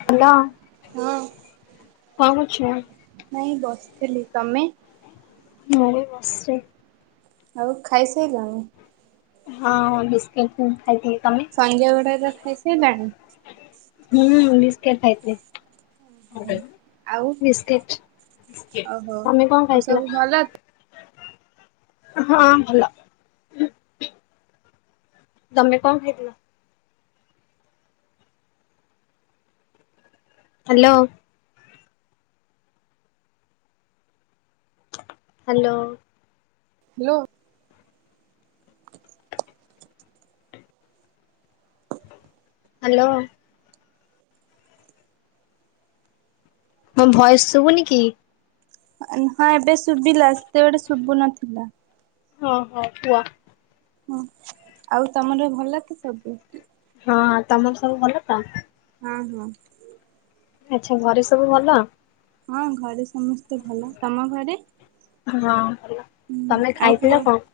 Hello ହଁ କଣ କରୁଛ? ନାଇଁ ବସିଥିଲି ତମେ? ମୁଁ ବି ବସିଛି। ଆଉ ଖାଇସାଇଲଣି? ହଁ ହଁ ବିସ୍କିଟ ଖାଇଥିଲି। ତମେ? ସନ୍ଧ୍ୟା ବେଳର ଖାଇସାରିଲାଣି ହୁଁ ବିସ୍କିଟ ଖାଇତେ। ଆଉ [unintelligible] ବିସ୍କିଟ ବିସ୍କିଟ ଓହୋ। ତମେ କଣ ଆଉ ସବୁ ଖାଇଥିଲ? ଭଲ ହଁ ଭଲ। ତମେ କଣ ଖାଇଥିଲ? ହାଲୋ। ହାଲୋ। ହାଲୋ। ହାଲୋ। ହଁ ଭୟସ ସୁବୁନି କି? ହଁ ଏବେ ଶୁବିଲା ସେତେବେଡେ ଶୁବୁ ନଥିଲା। ହଁ ହଁ କୁଅ। ହଁ ଆଉ ତମର ଭଲ କି ସବୁ? ହଁ ତମର ସବୁ ଭଲ ତ। ହଁ ହଁ। ଆଚ୍ଛା ଘରେ ସବୁ ଭଲ? ହଁ ଘରେ ସମସ୍ତେ ଭଲ। ତମ ଘରେ? ହଁ ଭଲ ତମେ ହୁଁ ଆଉ କୁହ ଖାଇଥିଲ କଣ?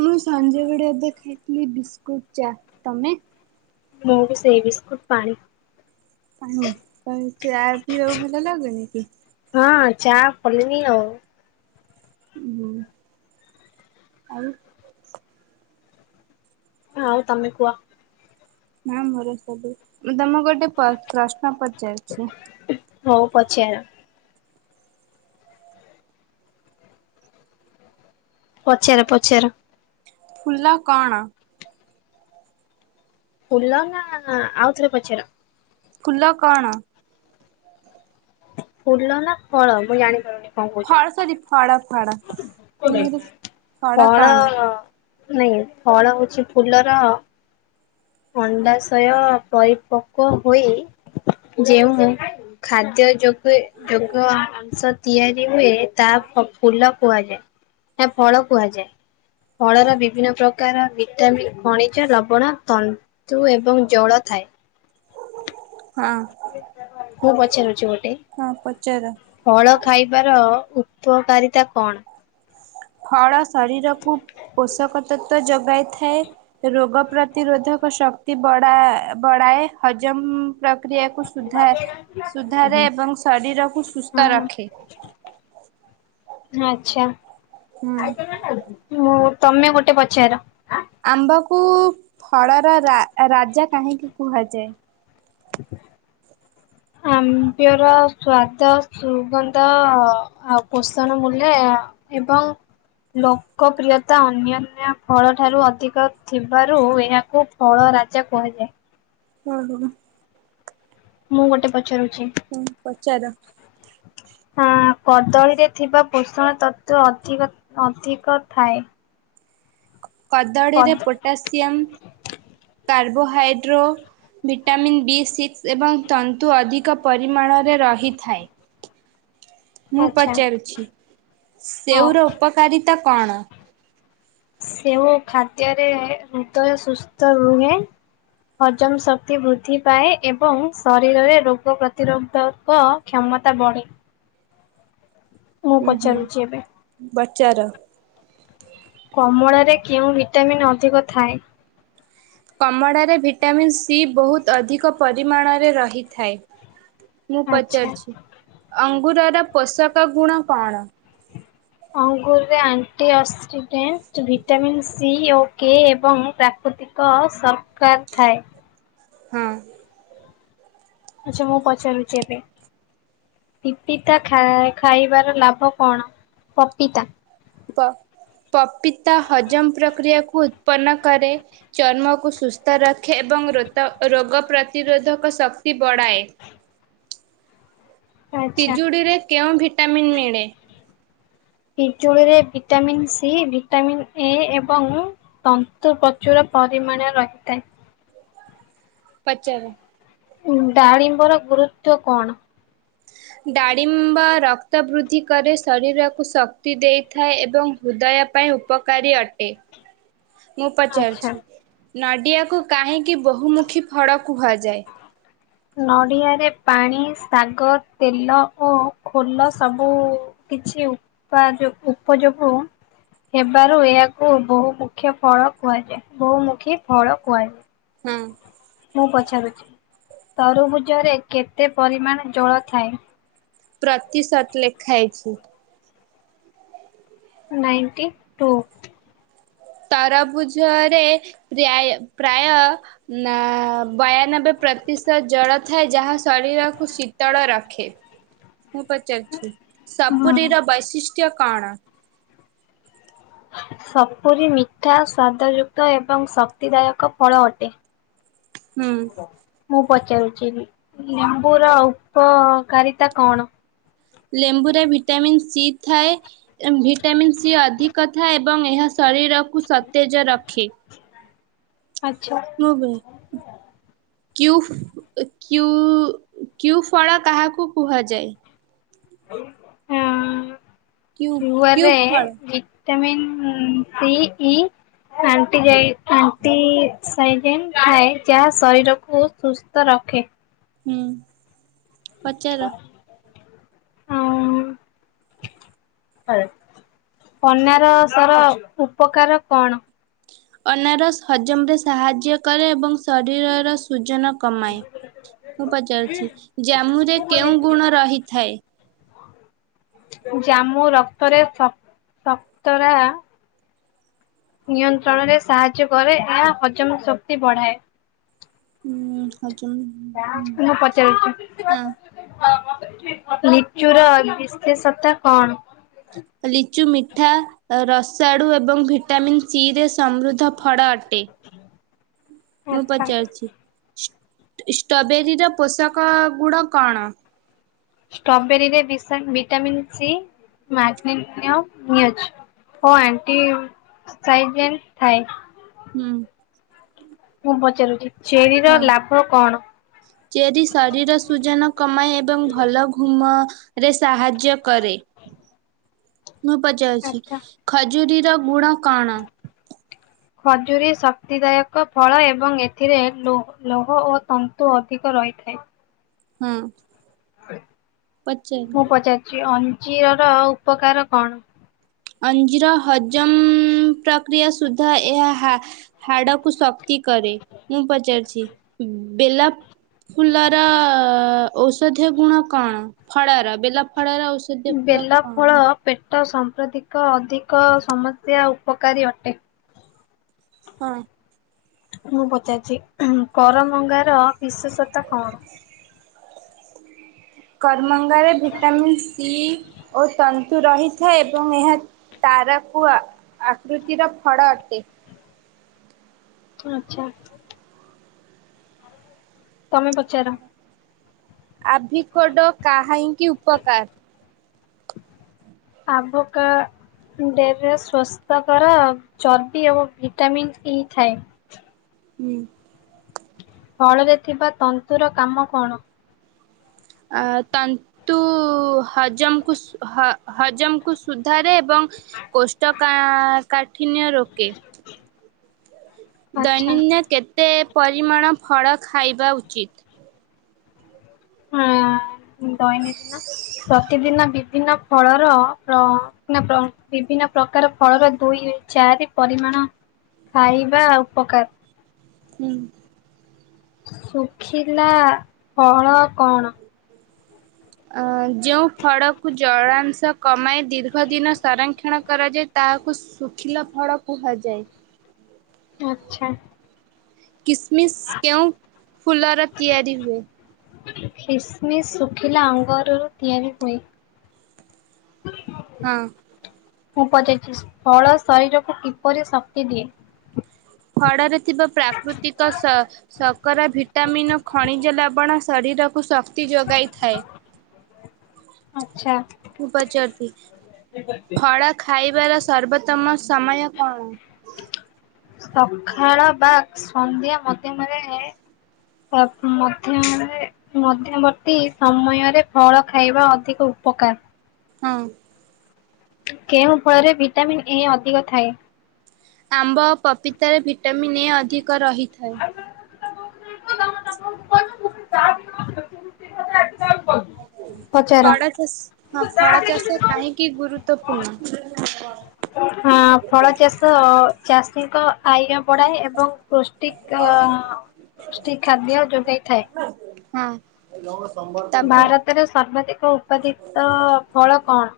ମୁଁ ସଞ୍ଜବେଳେ ଏବେ ଖାଇଥିଲି ବିସ୍କୁଟ୍ ଚା ତମେ? ମୁଁ ବି ସେଇ ବିସ୍କୁଟ ପାଣି। ପାଣି କଣ ଚା ପିଇବାକୁ ଭଲ ଲାଗୁନି କି? ହଁ ଚା ଫଲନି ଆଉ। ହୁଁ ଆଉ। ଆଉ ତମେ କୁଅ। ନାଁ ମୋର ସବୁ ମୁଁ ତମକୁ ଗୋଟେ ପ ପ୍ରଶ୍ନ ପଚାରୁଛି। ହଉ ପଚାର। ପଚାର ପଚାର। ଫୁଲ କଣ? ଫୁଲ ନା ଆଉଥରେ ପଚାର। ଫୁଲ କଣ? ଫୁଲ ନା ଫଳ ମୁଁ ଜାଣିପାରୁନି। କଣ କହୁଛ? ଫଳ ସରି ଫଳ ଫଡ [unintelligible] ଫଡ ଫଳ କଣ? ନାଇଁ ଫଳ ହଉଛି ଫୁଲର ଅଣ୍ଡାଶୟ ପରିପକ୍ୱ ହୋଇ ଯେଉଁ ଖାଦ୍ୟ ଯୋଗେ ଯୋଗ ଅଂଶ ତିଆରି ହୁଏ ତା ଫ ଫୁଲ କୁହାଯାଏ ନା ଫଳ କୁହାଯାଏ। ଫଳର ବିଭିନ୍ନ ପ୍ରକାର ଭିଟାମନ୍, ଖଣିଜ ଲବଣ, ତନ ତୁ ଏବଂ ଜଳ ଥାଏ। ହଁ। ମୁଁ ପଚାରୁଚି ଗୋଟେ। ହଁ ପଚାର ଫଳ ଖାଇବାର ଉପକାରିତା କଣ? ଫଳ ଶରୀରକୁ ପୋଷକତତ୍ଵ ଯୋଗାଇଥାଏ। ରୋଗ ପ୍ରତିରୋଧକ ଶକ୍ତି ବଡା ବଡାଏ ହଜମ ପ୍ରକ୍ରିୟାକୁ ସୁଧା ସୁଧାରେ ଏବଂ ଶରୀରକୁ ସୁସ୍ଥ ରଖେ। ଆଛା ହୁଁ ମୁଁ ତମେ ଗୋଟେ ପଚାର। ଆମ୍ବକୁ ଫଳର ରା ରାଜା କାହିଁକି କୁହାଯାଏ? ଆମ୍ୱେର ସ୍ୱାଦ ସୁଗନ୍ଧ ଆଉ ପୋଷଣ ମୂଲ୍ୟ ଅ ଏବଂ ଲୋକପ୍ରିୟତା ଅନ୍ୟାନ୍ୟ ଫଳ ଠାରୁ ଅଧିକ ଥିବାରୁ ଏହାକୁ ଫଳ ରାଜା କୁହାଯାଏ। ହୁଁ ମୁଁ ଗୋଟେ ପଚାରୁଚି। ହୁଁ ପଚାର। ହଁ କଦଳୀରେ ଥିବା ପୋଷଣ ତତ୍ଵ ଅଧିକ ଅଧିକ ଥାଏ। କଦଳୀରେ କଦ potassium carbohydrate vitamin B six ଏବଂ ତନ୍ତୁ ଅଧିକ ପରିମାଣରେ ରହିଥାଏ। ମୁଁ ଆଚ୍ଛା ପଚାରୁଛି ହଁ ସେଉର ଉପକାରିତା କଣ? ସେଓ ଖାଦ୍ୟରେ ହୃଦୟ ସୁସ୍ଥ ରୁହେ। ହଜମ ଶକ୍ତି ବୃଦ୍ଧି ପାଏ ଏବଂ ଶରୀରରେ ରୋଗ ପ୍ରତିରୋଧକ କ୍ଷମତା ବଢେ। ଉଁ ହୁଁ ପଚାରୁଛି ଏବେ ବଚାର। କମଳାରେ କେଉଁ ଭିଟାମିନ୍ ଅଧିକ ଥାଏ? କମଳାରେ ଭିଟାମିନ୍ ସି ବହୁତ୍ ଅଧିକ ପରିମାଣରେ ରହିଥାଏ। ମୁଁ ଆଚ୍ଛା। ପଚାରୁଛି, ଅଙ୍ଗୁରର ପୋଷକ ଗୁଣ କଣ? ଅଙ୍ଗୁରରେ ଆଣ୍ଟି ଅକ୍ସିଡେଣ୍ଟ, ଭିଟାମିନ୍ ସି ଓ କେ ଏବଂ ପ୍ରାକୃତିକ୍ କ ସରକା ଥାଏ। ହୁଁ। ଆଚ୍ଛା ମୁଁ ପଚାରୁଛି ଏବେ। ପିପିତା ଖା ଖାଇବାର ଲାଭ କଣ ପପିତା? ପ ପପିତା ହଜମ ପ୍ରକ୍ରିୟାକୁ ଉତ୍ପନ୍ନ କରେ। ଚର୍ମକୁ ସୁସ୍ଥ ରଖେ ଏବଂ ରୋତ ରୋଗ ପ୍ରତିରୋଧକ ଶକ୍ତି ବଢ଼ାଏ। ଆଚ୍ଛା। ପିଜୁଡ଼ିରେ କେଉଁ ଭିଟାମିନ୍ ମିଳେ? ପିଜୁଳିରେ ଭିଟାମିନ୍ ସି, ଭିଟାମିନ୍ ଏ ଏବଂ ତନ୍ତୁ ପ୍ରଚୁର ପରିମାଣ ରହିଥାଏ। ପଚାର। ଡାଳିମ୍ବର ଗୁରୁତ୍ୱ କଣ? ଡାଳିମ୍ବ ରକ୍ତ ବୃଦ୍ଧି କରେ ଶରୀରକୁ ଶକ୍ତି ଦେଇଥାଏ ଏବଂ ହୃଦୟ ପାଇଁ ଉପକାରୀ ଅଟେ। ହ ମୁଁ ପଚାରୁଛି, ନଡିଆକୁ କାହିଁକି ବହୁମୁଖୀ ଫଳ କୁହାଯାଏ? ହ ନଡ଼ିଆରେ ପାଣି, ଶାଗ, ତେଲ ଓ ଖୋଲ ସବୁ କିଛି ଉପାଯୋ ଉପଯୋଗୁ ହେବାରୁ ଏହାକୁ ବହୁମୁଖ୍ୟ ଫଳ କୁହାଯାଏ ବହୁମୁଖୀ ଫଳ କୁହାଯାଏ। ହୁଁ। ମୁଁ ପଚାରୁଛି, ତରୁଭୁଜରେ କେତେ ପରିମାଣ ଜଳ ଥାଏ? ପ୍ରତିଶତ୍ ଲେଖା ହେଇଛି। Ninety two. ତରଭୁଜରେ ପ୍ରାୟ ପ୍ରାୟ ନା ବୟାନବେ ପ୍ରତିଶତ ଜଳ ଥାଏ ଯାହା ଶରୀରକୁ ଶୀତଳ ରଖେ। ମୁଁ ପଚାରୁଛି, ହୁଁ। ସପୁରୀର ବୈଶିଷ୍ଟ୍ୟ କଣ? ସପୁରୀ ମିଠା, ସ୍ୱାଦଯୁକ୍ତ, ଏବଂ ଶକ୍ତିଦାୟକ ଫଳ ଅଟେ। ହୁଁ। ମୁଁ ପଚାରୁଛି, ଲେମ୍ବୁୁର ଉପକାରିତା କଣ? ଲେମ୍ବୁରେ ଭିଟାମିନ୍ ସି ଥାଏ ଭିଟାମିନ୍ ସି ଅଧିକ ଥାଏ। ଏବଂ ଏହା ଶରୀରକୁ ସତେଜ ରଖେ। ଆଚ୍ଛା। ହଁ ବେ ହୁଁ। କ୍ୟୁଫ୍ କ୍ୟୁ ଫଳ କାହାକୁ କୁହାଯାଏ? ଉଁ -ଉଁ-ଉଁ କ୍ୟୁ କ୍ୟୁ କ୍ୟୁଆରେ ଫଳ ଭି ଭିଟାମିନ୍ ସି, ଇ ଆଣ୍ଟିାଜାଇ ଆଣ୍ଟି-ଇସାଇଡେଣ୍ଟ୍ ଥାଏ ଯାହା ଶରୀରକୁ ସୁସ୍ଥ ରଖେ। ହୁଁ। ପଚାର। ଆଉ ପନାର ସର ଉପକାର କଣ? ଅନାରସ ହଜମରେ ସାହାଯ୍ୟ କରେ ଏବଂ ଶରୀରର ସୁଜନ କମାଏ ମୁଁ ପଚାରୁଛି ଜାମୁରେ କେଉଁ ଗୁଣ ରହିଥାଏ। ଜାମୁ ରକ୍ତରେ ସ ସତରା ନିୟନ୍ତ୍ରଣରେ ସାହାଯ୍ୟ କରେ ଏହା ହଜମ ଶକ୍ତି ବଢାଏ। ହୁଁ। ହଜମ ମୁଁ ପଚାରୁଚି ହଁ ଲିଚୁର ବିଶେଷତା କମ। ଲିଚୁ ମିଠା ଅ ରସାଡୁ ଏବଂ ଭିଟାମିନ୍ ସିରେ ସମୃଦ୍ଧ ଫଡ ଅଟେ ମୁଁ ଆଚ୍ଛା। ପଚାରୁଚି ଷ୍ ଇଷ୍ଟବେରୀର ପୋଷକ ଗୁଡ଼ କଣ? ଷ୍ଟବେରୀରେ ବିଶାନ୍ ଭିଟାମିନ ସି ମାଗ୍ନେନିୟମ୍ ବି ଅଛି। ଓ ଆଣ୍ଟି ସାଇଟଜେନ୍ ଥାଏ। ହୁଁ। ମୁଁ ପଚାରୁଚି ଚେରିର ହଁ ଲାଭ କଣ? ଚେରି ଶରୀର ସୁଜନ କମାଏ ଏବଂ ଭଲ ଘୁମ ରେ ସାହାଯ୍ୟ କରେ। ମୁଁ ପଚାରୁଚି ଆଚ୍ଛା। ଖଜୁରୀର ଗୁଣ କଣ? ଖଜୁରୀ ଶକ୍ତିଦାୟକ ଫଳ ଏବଂ ଏଥିରେ ଏସ ଲୋ ଲୋହ ଓ ତନ୍ତୁ ଅଧିକ ରହିଥାଏ। ହୁଁ। ମୁଁ ପଚାରୁଚି ଅଞ୍ଜିଅର ଉପକାର କଣ? ଅଞ୍ଜିର ହଜମ ପ୍ରକ୍ରିୟା ସୁଦ୍ଧା ଏହା ହା ହାଡକୁ ଶକ୍ତି କରେ ମୁଁ ପଚାରୁଚି ବେଲପ୍ ଫୁଲର ଔଷଧୀୟ ଗୁଣ କଣ ଫଳର ବେଲ ଫଳର ଔଷ୍ ବେଲଫଳ ପେଟ ସଂପ୍ରତିକ ଅଧିକ ସମସ୍ୟା ଉପକାରୀ ଅଟେ। ହଁ। ମୁଁ ପଚାରିଚି କରମଙ୍ଗାର ବିଶେଷତା କଣ? କରମଙ୍ଗାରେ ଭିଟାମିନ୍ ସି ଓ ତନ୍ତୁ ରହିଥାଏ ଏବଂ ଏହା ତାରାକୁ ଆ ଆକୃତିର ଫଡା ଅଟେ। ଆଚ୍ଛା। ତମେ ପଚାର? ଆଭିକୋଡ଼ କାହିଁକି ଉପକାର? ଆଭୋକା ଡରେ ସ୍ୱାସ୍ଥ୍ୟକର ଚର୍ବି ଓ ଭିଟାମିନ୍ ଇ ଥାଏ। ହୁଁ। ଫଳରେ ଥିବା ତନ୍ତୁର କାମ କଣ? ଆ ତନ୍ ତୁ ହଜମକୁ ସ୍ ହ ହଜମକୁ ସୁଧାରେ ଏବଂ କୋଷ୍ଠକା କାଠିିନ୍ୟ ରୋକେ। ଆଚ୍ଛା ଦୈନନ୍ଦିନ କେତେ ପରିମାଣ ଫଳ ଖାଇବା ଉଚିତ୍? ହଁ ଦୈନଦିନ ପ୍ରତିଦିନ ବିଭିନ୍ନ ଫଳର ପ୍ର ନାଁ ପ୍ର ବିଭିନ୍ନ ପ୍ରକାର ଫଳର ଦୁଇ ଚାରି ପରିମାଣ ଖାଇବା ଉପକାର। ହୁଁ। ଶୁଖିଲା ଫଳ କଣ? ଆ ଯେଉଁ ଫଳକୁ ଜଳାଂଶ କମାଇ ଦୀର୍ଘଦିନ ସଂରକ୍ଷଣ କରାଯାଏ ତାହାକୁ ଶୁଖିଲା ଫଳ କୁହାଯାଏ। ଆଚ୍ଛା। କିସମିସ୍ କେଉଁ ଫୁଲର ତିଆରି ହୁଏ? କିସମିସ୍ ଶୁଖିଲା ଅଙ୍ଗରରୁ ତିଆରି ହୁଏ। ହଁ। ମୁଁ ପଚାରିଚି ଫଳ ଶରୀରକୁ କିପରି ଶକ୍ତି ଦିଏ? ଫଡରେ ଥିବା ପ୍ରାକୃତିକ ଶ ସକରା ଭିଟାମିନ ଓ ଖଣିଜ ଲବଣ ଶରୀରକୁ ଶ ଯୋଗାଇଥାଏ। ଆଚ୍ଛା ମୁଁ ପଚାରୁଚି ଫଳ ଖାଇବାର ସର୍ବୋତ୍ତମ ସମୟ କଣ? ସଖାଳ ବା ସନ୍ଧ୍ୟା ମଧ୍ୟମରେ ଏଏ ମଧ୍ୟମରେ ମଧ୍ୟବର୍ତ୍ତୀ ସମୟରେ ଫଳ ଖାଇବା ଅଧିକ ଉପକାର। ହଁ। କେଉଁ ଫଳରେ ଭିଟାମିିନ ଏ ଅଧିକ ଥାଏ। ଆମ୍ବ ପପିତାରେ ଭିଟାମିନ୍ ଏ ଅଧିକ ରହିଥାଏ। [inaudible] ପଚାର ଫଳ ଚାଷ। ହଁ ଫଳ ଚାଷ କାହିଁକି ଗୁରୁତ୍ୱପୂର୍ଣ୍ଣ? ହଁ ଫଳ ଚାଷ ଚାଷୀଙ୍କ ଆୟ ବଢ଼ାଏ ଏବଂ ପୁଷ୍ଟି ପୁଷ୍ଟି ଖାଦ୍ୟ ଯୋଗାଇଥାଏ। ହଁ। ମୋର ସମ୍ବର ଭାରତରେ ସର୍ବାଧିକ ଉତ୍ପାଦିତ ଫଳ କଣ?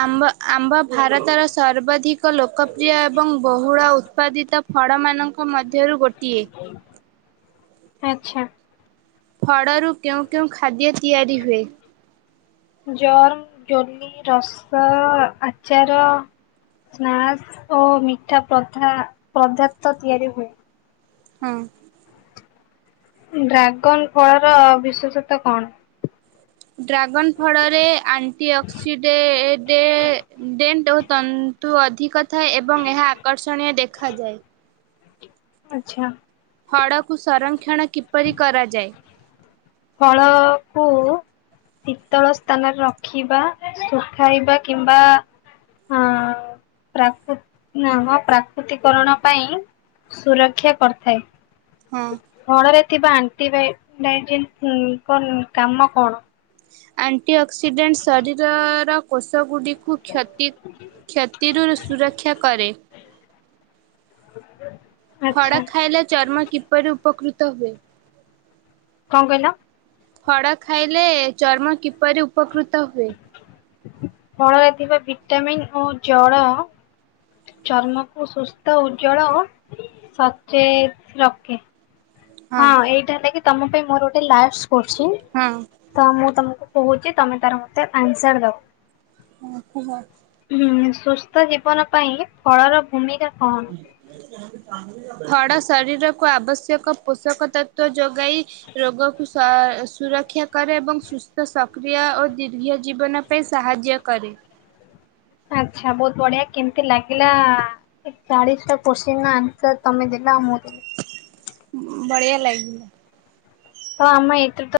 ଆମ୍ବ ଆମ୍ବ ଭାରତର ସର୍ବାଧିକ ଲୋକପ୍ରିୟ ଏବଂ ବହୁଳ ଉତ୍ପାଦିତ ଫଡ଼ ମାନଙ୍କ ମଧ୍ୟରୁ ଗୋଟିଏ। ଆଚ୍ଛା। ଫଡ଼ରୁ କେଉଁ କେଉଁ ଖାଦ୍ୟ ତିଆରି ହୁଏ? ଜମ୍, ଜଲି, ରସ, ଆଚାର ସ୍ନାକସ ଓ ମିଠା ପଦାର୍ଥ ତିଆରି ହୁଏ। ହଁ। ଡ୍ରାଗନ ଫଳର ବିଶେଷତା କଣ? ଡ୍ରାଗନ୍ ଫଳରେ ଆଣ୍ଟି ଅକ୍ସିଡେ ଡେ ଡେଣ୍ଟ ଓ ତ ଋତୁ ଅଧିକ ଥାଏ ଏବଂ ଏହା ଆକର୍ଷଣୀୟ ଦେଖାଯାଏ। ଆଚ୍ଛା। ଫଡ଼କୁ ସଂରକ୍ଷଣ କିପରି କରାଯାଏ? ଫଳକୁ ଶୀତଳ ସ୍ଥାନରେ ରଖିବା ଶୁଖାଇବା କିମ୍ବା ହଁ ପ୍ରାକ ହଁ ପ୍ରାକୃତିକରଣ ପାଇଁ ସୁରକ୍ଷା କରିଥାଏ। ହଁ। ଫଳରେ ଥିବା ଆଣ୍ଟିବା ଡାଇଜିନଙ୍କ କାମ କଣ? ଆଣ୍ଟି ଅକ୍ସିଡେଣ୍ଟ୍ ଶରୀରର କୋଷ ଗୁଡ଼ି କୁ କ୍ଷତି କ୍ଷତିରୁ ସୁରକ୍ଷା କରେ। [inaudible] ଖଡ଼ା ଖାଇଲା ଚର୍ମ କିପରି ଉପକୃତ ହୁଏ? କଣ କହିଲ? ଖଡ଼ା ଖାଇଲେ ଚର୍ମ କିପରି ଉପକୃତ ହୁଏ? ଫଳରେ ଥିବା ଭିଟାମିନ୍ ଓ ଜଳ ଚର୍ମକୁ ସୁସ୍ଥ ଉଜ୍ଜ୍ୱଳ ଓ ସଚେତ ରଖେ। ହଁ ଏଇଟା ହେଲାକି ତମ ପାଇଁ ମୋର ଗୋଟେ ଲାଷ୍ଟ କ୍ୱେଷ୍ଟନ। ତ ମୁଁ ତମକୁ କହୁଛି ତମେ ତାର ମତେ ଆନ୍ସର ଦବ। [unintelligible] ହୁଁ ସୁସ୍ଥ ଜୀବନ ପାଇଁ ଫଳର ଭୂମିକା କଣ? ଫଡ ଶରୀରକୁ ଆବଶ୍ୟକ ପୋଷକ ତତ୍ଵ ଯୋଗାଇ ରୋଗକୁ ସୁରକ୍ଷା କରେ ଏବଂ ସୁସ୍ଥ ସକ୍ରିୟ ଓ ଦୀର୍ଘ ଜୀବନ ପାଇଁ ସାହାଯ୍ୟ କରେ। ଆଚ୍ଛା ବହୁତ ବଢିଆ କେମିତି ଲାଗିଲା? ଚାଳିଶଟା କୋଶ୍ଚିନର ଆନ୍ସର ତମେ ଦେଲ ଆଉ ମୁଁ ଦେଲି। ବଢିଆ ଲାଗ ତ ଆମ ଏଇଥିରୁ ତ